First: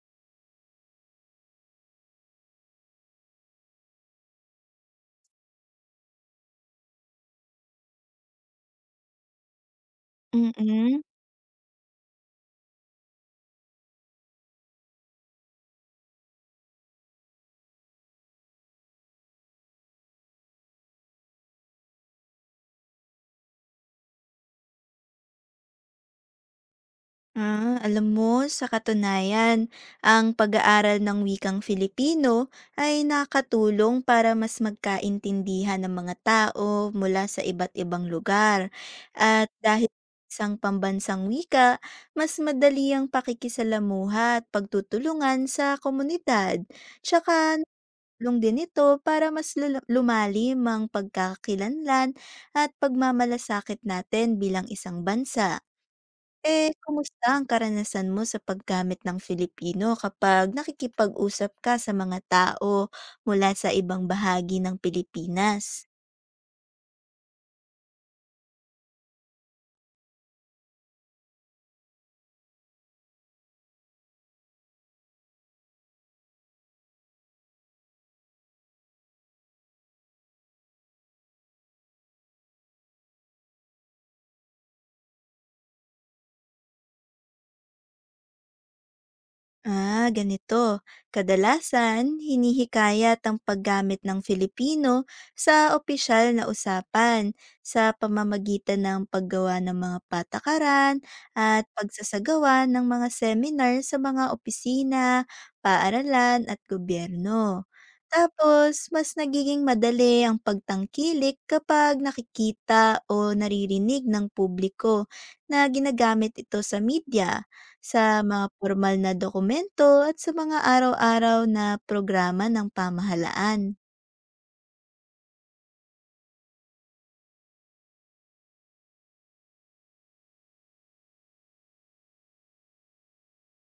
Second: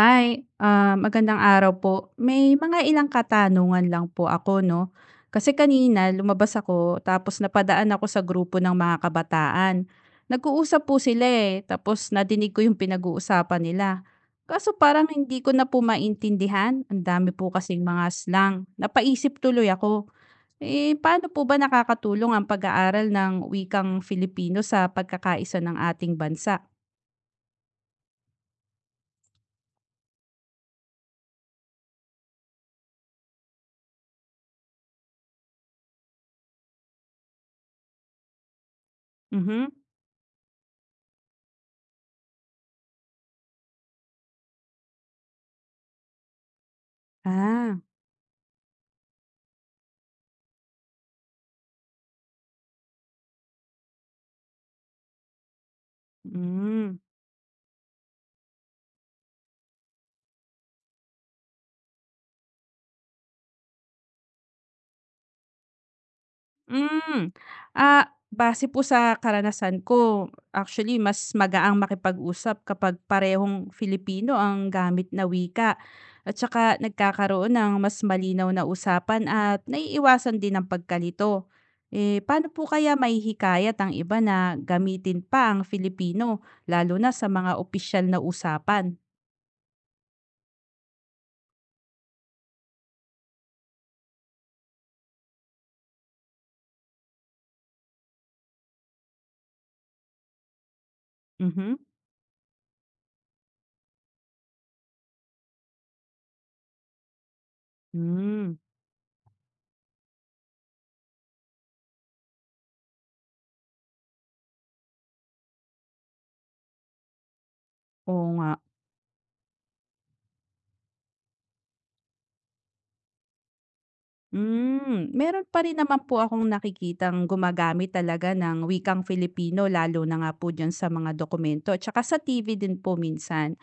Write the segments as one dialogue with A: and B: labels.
A: Hi, magandang araw po. May mga ilang katanungan lang po ako, no? Kasi kanina lumabas ako tapos napadaan ako sa grupo ng mga kabataan. Nag-uusap po
B: Mm.
A: sila eh, tapos nadinig ko yung pinag-uusapan nila. Kaso parang hindi ko na po maintindihan. Ang dami po kasing mga slang. Napaisip tuloy ako. Eh, paano po ba nakakatulong ang pag-aaral ng wikang Filipino sa pagkakaisa ng ating bansa?
B: Alam mo sa katunayan, ang pag-aaral ng wikang Filipino ay nakatulong para mas magkaintindihan ng mga tao mula sa iba't ibang lugar. At
A: Mhm.
B: dahil isang pambansang wika, mas madali ang pakikisalamuha at pagtutulungan sa komunidad. Tsaka
A: Ah.
B: tulong din ito para mas lumalim ang pagkakakilanlan at pagmamalasakit natin bilang isang bansa. Eh,
A: Mm.
B: kumusta ang karanasan mo sa paggamit ng Filipino kapag nakikipag-usap ka sa mga tao mula sa ibang bahagi ng Pilipinas?
A: Hmm, Base po sa karanasan ko, actually mas magaang makipag-usap kapag parehong Filipino ang gamit na wika at saka nagkakaroon ng mas malinaw na usapan at naiiwasan din ang pagkalito. Eh, paano po kaya maihikayat ang iba na gamitin pa ang Filipino lalo na sa mga opisyal na usapan?
B: Ah, ganito. Kadalasan, hinihikayat ang paggamit ng Filipino sa opisyal na usapan sa pamamagitan ng paggawa ng mga patakaran at
A: Mhm.
B: pagsasagawa ng mga seminar sa mga opisina, paaralan at gobyerno.
A: Hmm,
B: Tapos, mas nagiging madali ang pagtangkilik kapag nakikita o naririnig ng publiko na ginagamit ito sa media sa
A: Oo
B: mga
A: nga.
B: formal na dokumento at sa mga araw-araw na programa ng pamahalaan.
A: Meron pa rin naman po akong nakikitang gumagamit talaga ng wikang Filipino lalo na nga po diyan sa mga dokumento at saka sa TV din po minsan.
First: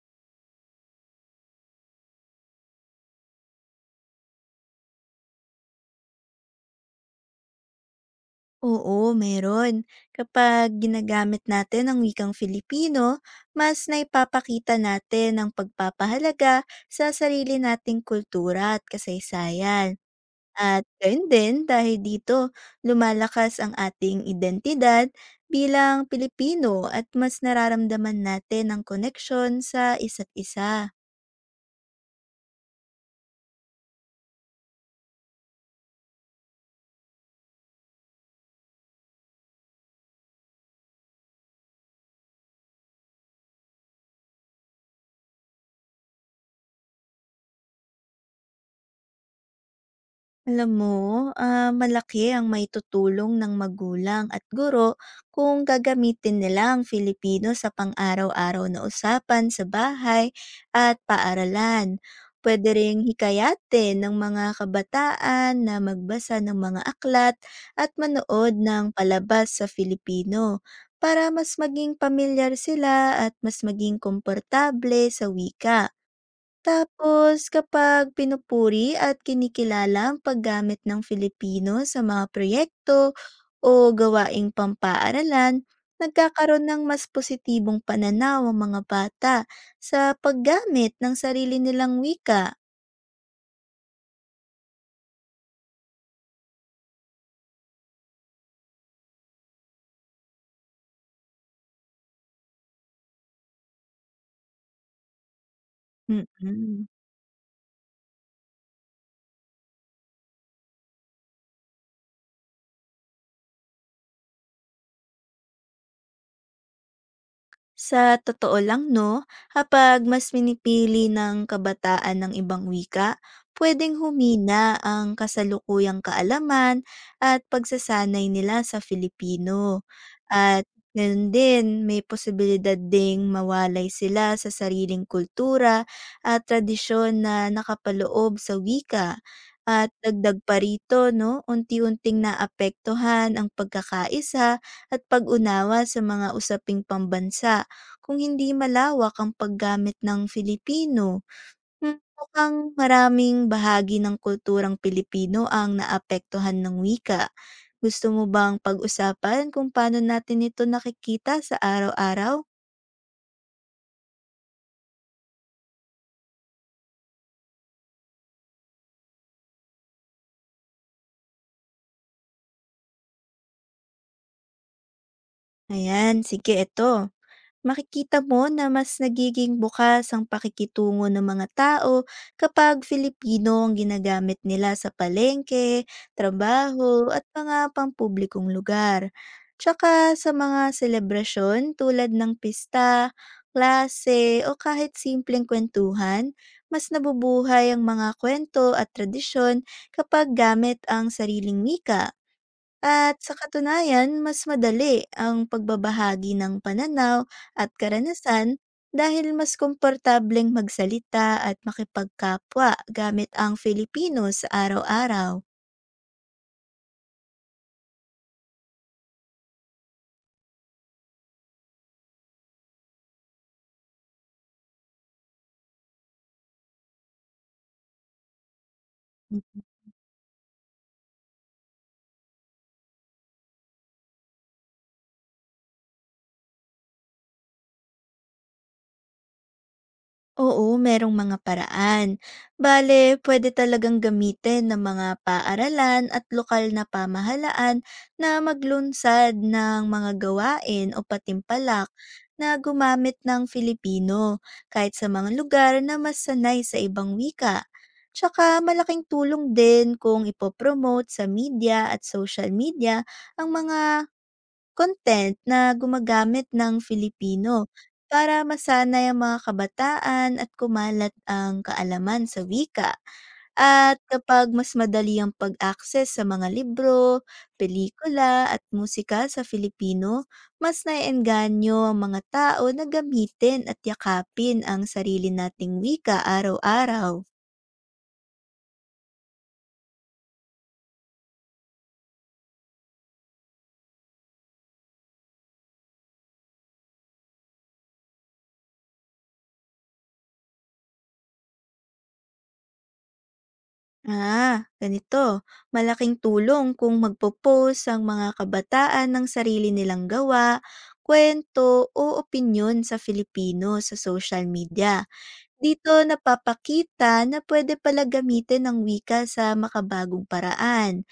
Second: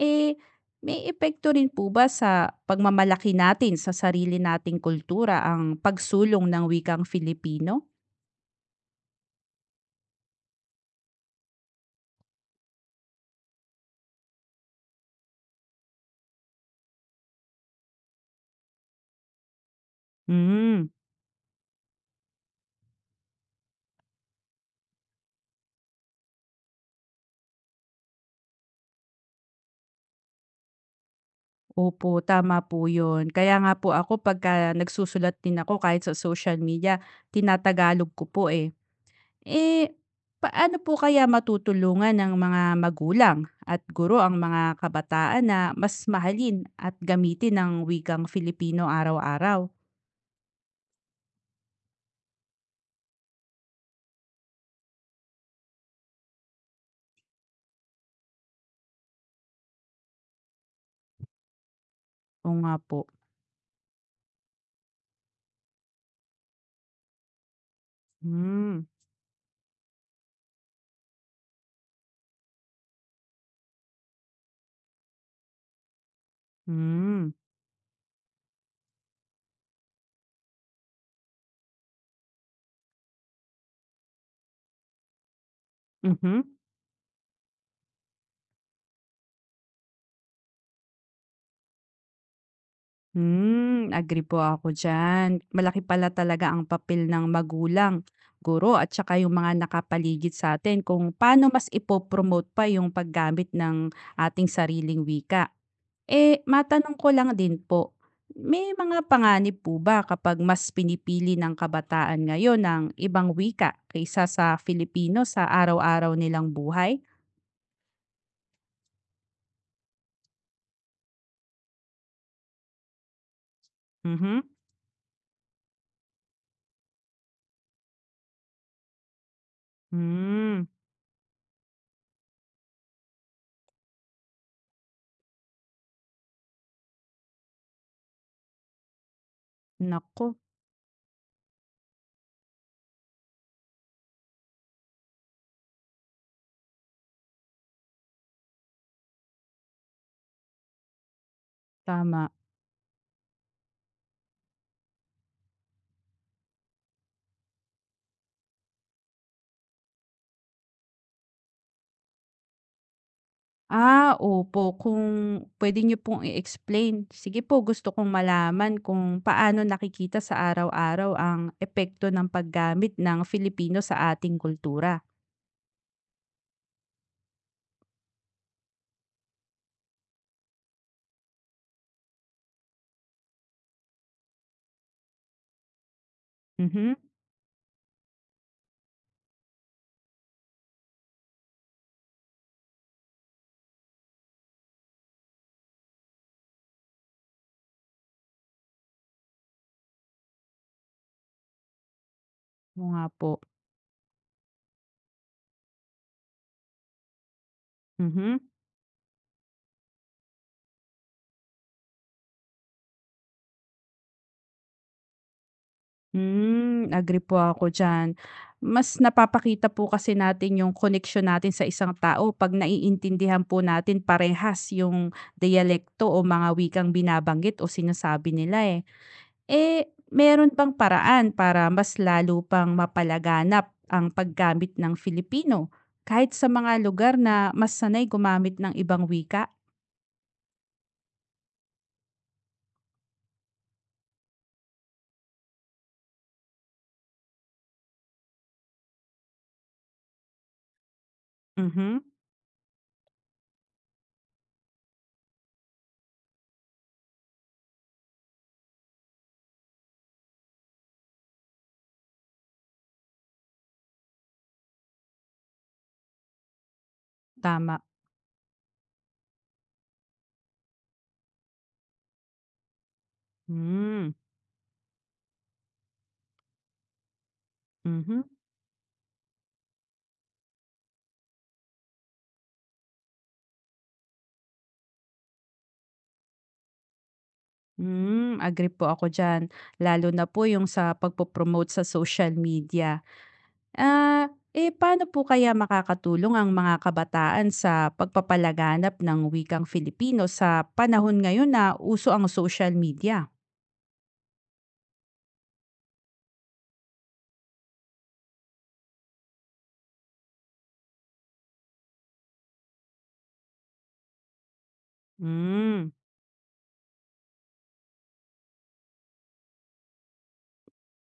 A: Eh, may epekto rin po ba sa pagmamalaki natin sa sarili nating kultura ang pagsulong ng wikang Filipino?
B: Oo, meron. Kapag ginagamit natin ang wikang Filipino, mas naipapakita natin ang pagpapahalaga sa sarili nating kultura at kasaysayan. At
A: Hmm,
B: gayon din dahil dito lumalakas ang ating identidad bilang Pilipino at mas nararamdaman natin ang koneksyon sa isa't isa.
A: Opo, tama po yun. Kaya nga po ako pagka nagsusulat din ako kahit sa social media, tinatagalog ko po eh. Eh, paano po kaya matutulungan ng mga magulang at guro ang mga kabataan na mas mahalin at gamitin ng wikang Filipino araw-araw?
B: Alam mo, malaki ang maitutulong ng magulang at guro kung gagamitin nila ang Filipino sa pang-araw-araw na usapan sa bahay at paaralan.
A: Oo
B: Pwede
A: nga po.
B: ring hikayatin ng mga kabataan na magbasa ng mga aklat at manood ng
A: Hmm.
B: palabas sa Filipino para mas maging pamilyar sila at mas maging komportable sa wika.
A: Hmm.
B: Tapos kapag pinupuri at kinikilala ang paggamit ng Filipino sa mga proyekto o gawaing pampaaralan,
A: Mhm.
B: nagkakaroon ng mas positibong pananaw ang mga bata sa paggamit ng sarili nilang wika.
A: Agree po ako diyan. Malaki pala talaga ang papel ng magulang, guro at saka yung mga nakapaligid sa atin kung paano mas ipopromote pa yung paggamit ng ating sariling wika. Eh,
B: Mm-mm.
A: matanong ko lang din po, may mga panganib po ba kapag mas pinipili ng kabataan ngayon ng ibang wika kaysa sa Filipino sa araw-araw nilang buhay?
B: Sa totoo lang, no, kapag mas minipili ng kabataan ng ibang wika, pwedeng
A: Mhm.
B: humina ang kasalukuyang kaalaman at pagsasanay nila sa Filipino.
A: Hmm,
B: At ganoon din, may posibilidad ding mawalay sila sa sariling kultura at tradisyon na nakapaloob sa wika. At
A: Naku,
B: dagdag pa rito, no, unti-unting naapektuhan ang pagkakaisa at pag-unawa sa mga usaping pambansa kung hindi malawak ang paggamit ng Filipino, hmm,
A: tama.
B: mukhang maraming bahagi ng kulturang Pilipino ang naapektuhan ng wika. Gusto mo bang pag-usapan kung paano natin ito nakikita sa araw-araw?
A: Opo, kung puwede niyo pong i-explain. Sige po, gusto kong malaman kung paano nakikita sa araw-araw ang epekto ng paggamit ng Filipino sa ating kultura.
B: Ayan, sige ito. Makikita mo na mas nagiging bukas ang pakikitungo ng mga tao kapag Filipino ang ginagamit nila sa palengke,
A: Mhm.
B: trabaho at mga pampublikong lugar. Tsaka sa mga selebrasyon tulad ng pista, klase o kahit simpleng kwentuhan, mas nabubuhay ang mga kwento at tradisyon kapag gamit ang sariling wika
A: Oo nga
B: at
A: po.
B: sa katunayan, mas madali ang pagbabahagi ng pananaw at
A: Mhm.
B: karanasan dahil mas komportableng magsalita at makipagkapwa gamit ang Filipino sa araw-araw.
A: Agree po ako diyan. Mas napapakita po kasi natin yung koneksyon natin sa isang tao 'pag naiintindihan po natin parehas yung dialekto o mga wikang binabanggit o sinasabi nila, eh. Eh, meron bang paraan para mas lalo pang mapalaganap ang paggamit ng Filipino kahit sa mga lugar na mas sanay gumamit ng ibang wika?
B: Oo, merong mga paraan. Bale, pwede talagang gamitin ng mga paaralan at lokal na pamahalaan na maglunsad ng mga gawain o patimpalak
A: Mhm,
B: na gumamit ng Filipino kahit sa mga lugar na mas sanay sa ibang wika. Tsaka malaking tulong din kung ipopromote sa media at social media ang mga content na gumagamit ng Filipino
A: tama.
B: para masanay ang mga kabataan at kumalat ang kaalaman sa wika. At
A: Hmm.
B: kapag mas madali ang pag-access sa mga libro,
A: Mhm.
B: pelikula at musika sa Filipino, mas naiengganyo ang mga tao na gamitin at yakapin ang sarili nating wika araw-araw.
A: Agree po ako diyan, lalo na po yung sa pagpo sa social media. Ah, eh paano po kaya makakatulong ang mga kabataan sa pagpapalaganap ng wikang Filipino sa panahon ngayon na uso ang social media?
B: Ah, ganito. Malaking tulong kung magpo-post ang mga kabataan ng sarili nilang gawa, kwento o opinyon sa Filipino sa social media.
A: Hmm.
B: Dito napapakita na pwede pala gamitin ang wika sa makabagong paraan.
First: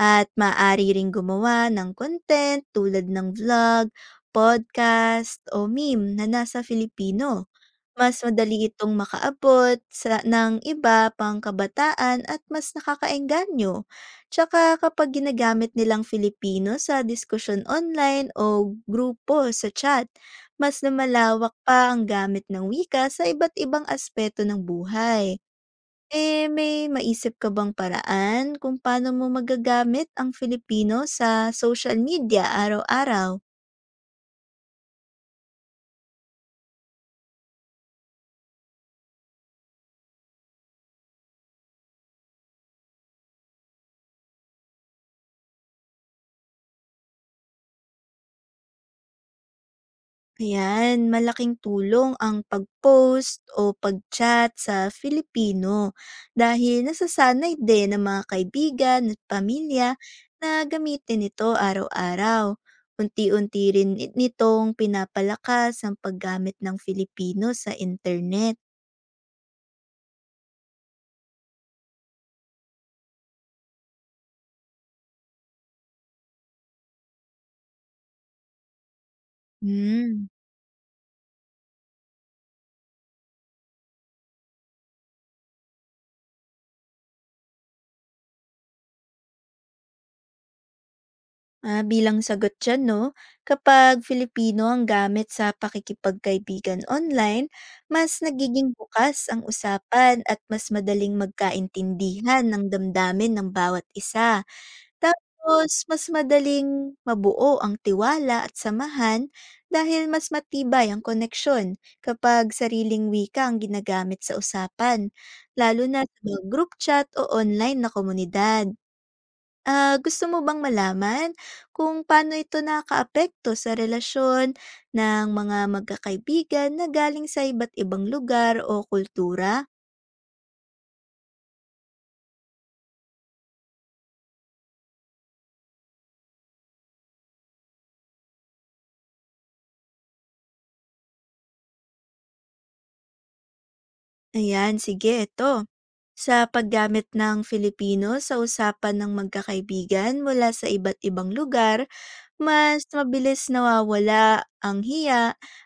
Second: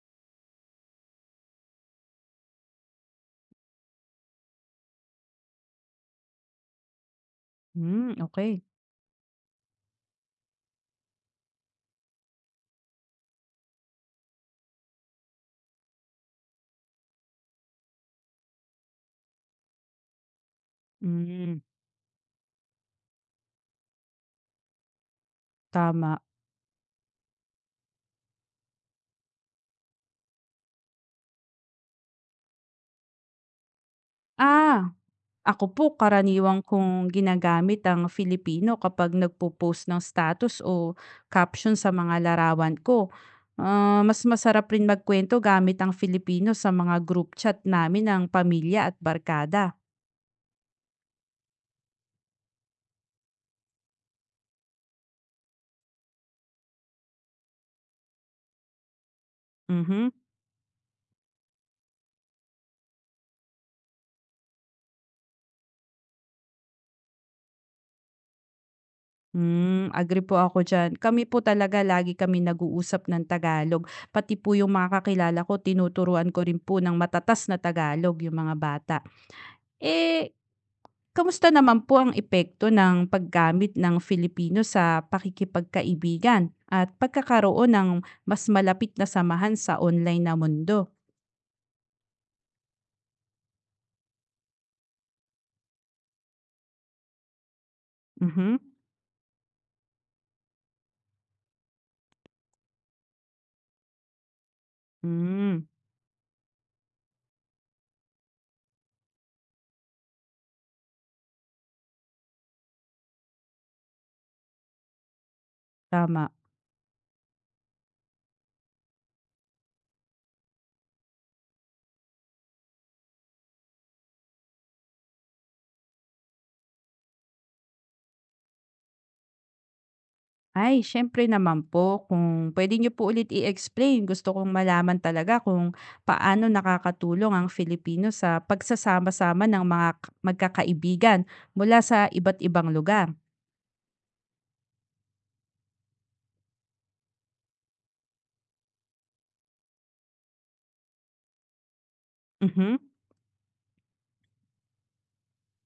B: At maaari ring gumawa ng content tulad ng vlog, podcast o meme na nasa Filipino.
A: Hmm,
B: Mas
A: okay.
B: madali itong makaabot ng iba pang kabataan at mas nakakaengganyo. Tsaka kapag ginagamit nilang Filipino sa diskusyon online o grupo sa chat, mas lumalawak
A: Hmm,
B: pa ang gamit ng wika sa iba't ibang aspeto ng buhay.
A: tama.
B: Eh, may maisip ka bang paraan kung paano mo magagamit ang Filipino sa social media araw-araw?
A: Ah. Ako po karaniwang kong ginagamit ang Filipino kapag nagpo-post ng status o caption sa mga larawan ko. Mas masarap rin magkwento gamit ang Filipino sa mga group chat namin ng pamilya at barkada.
B: Ayan, malaking tulong ang pag-post o pag-chat sa Filipino dahil nasasanay din ng mga kaibigan at pamilya
A: Mhm.
B: na gamitin ito araw-araw. Unti-unti rin nitong pinapalakas ang paggamit ng Filipino sa internet.
A: Agree po ako dyan. Kami po talaga lagi kami nag-uusap ng Tagalog. Pati po yung mga kakilala ko, tinuturuan ko rin po ng matatas na Tagalog yung mga bata.
B: Hmm.
A: Eh, kamusta naman po ang epekto ng paggamit ng Filipino sa pakikipagkaibigan at pagkakaroon ng mas malapit na samahan sa online na mundo?
B: Bilang sagot dyan, no? Kapag Filipino ang gamit sa pakikipagkaibigan online, mas
A: Mhm.
B: nagiging bukas ang usapan at mas madaling magkaintindihan ng damdamin ng bawat isa.
A: Hmm,
B: Tapos, mas madaling mabuo ang tiwala at samahan dahil mas matibay ang koneksyon kapag sariling wika ang ginagamit sa usapan, lalo na sa
A: tama.
B: mga group chat o online na komunidad. Gusto mo bang malaman kung paano ito nakaapekto sa relasyon ng mga magkakaibigan na galing sa iba't ibang lugar o kultura?
A: Ay, siyempre naman po kung puwede niyo po ulit i-explain, gusto kong malaman talaga kung paano nakakatulong ang Filipino sa pagsasama-sama ng mga ka magkakaibigan mula sa iba't ibang lugar.
B: Ayan, sige, ito. Sa paggamit ng Filipino sa usapan ng magkakaibigan mula sa iba't ibang lugar,
A: Mhm,
B: mas mabilis nawawala ang hiya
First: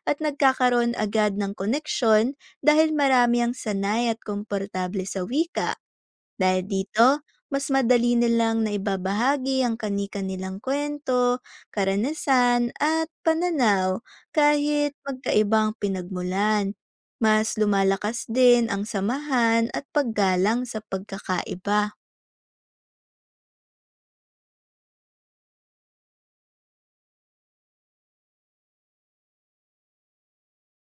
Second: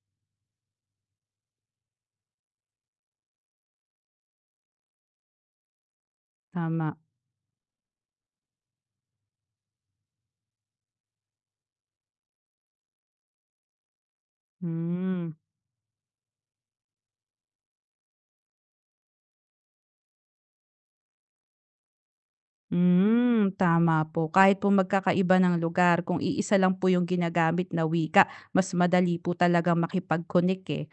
B: at nagkakaroon agad ng koneksyon dahil marami ang sanay at komportable sa wika. Dahil
A: tama.
B: dito, mas madali nilang naibabahagi ang kanika nilang kwento, karanasan at pananaw kahit
A: Hmm.
B: magkaibang pinagmulan. Mas lumalakas din ang samahan at paggalang sa pagkakaiba.
A: Tama po. Kahit po magkakaiba ng lugar, kung iisa lang po yung ginagamit na wika, mas madali po talaga makipag-connect eh.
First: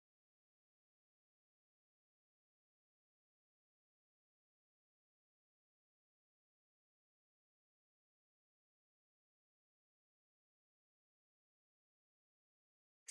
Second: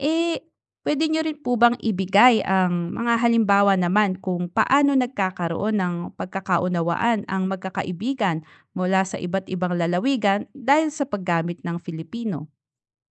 A: Eh, pwede nyo rin po bang ibigay ang mga halimbawa naman kung paano nagkakaroon ng pagkakaunawaan ang magkakaibigan mula sa iba't ibang lalawigan dahil sa paggamit ng Filipino?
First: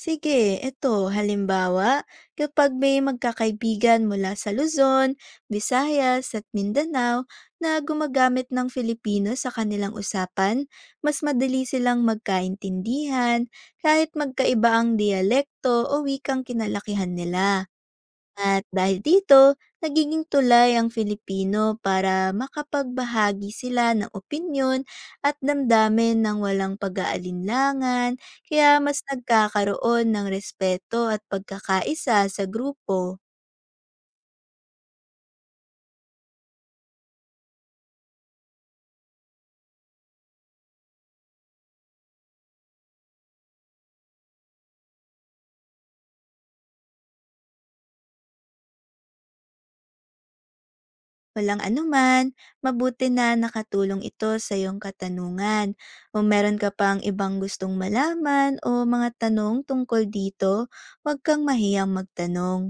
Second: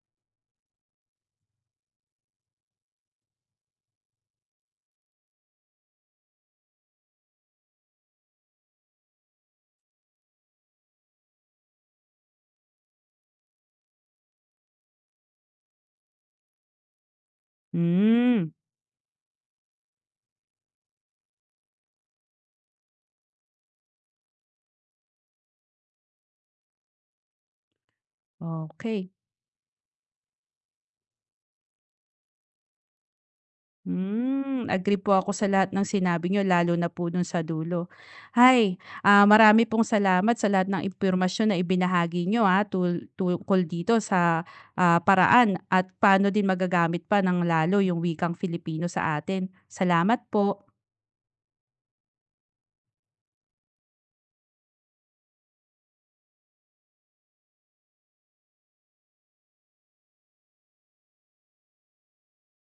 B: Sige, eto halimbawa, kapag may magkakaibigan mula sa Luzon, Visayas at Mindanao na gumagamit ng Filipino sa kanilang usapan, mas madali silang magkaintindihan kahit magkaiba ang dialekto o wikang kinalakihan nila.
A: Hmm,
B: At dahil dito, nagiging tulay ang Filipino para makapagbahagi sila ng opinyon at damdamin ng walang pag-aalinlangan, kaya mas
A: okay.
B: nagkakaroon ng respeto at pagkakaisa sa grupo.
A: Agree po ako sa lahat ng sinabi niyo lalo na po dun sa dulo. Marami pong salamat sa lahat ng impormasyon na ibinahagi niyo, ah, tul tungkol dito sa, paraan at paano din magagamit pa ng lalo yung wikang Filipino sa atin. Salamat po.
B: Walang anuman, mabuti na nakatulong ito sa iyong katanungan. Kung meron ka pang ibang gustong malaman o mga tanong tungkol dito, huwag kang mahiyang magtanong.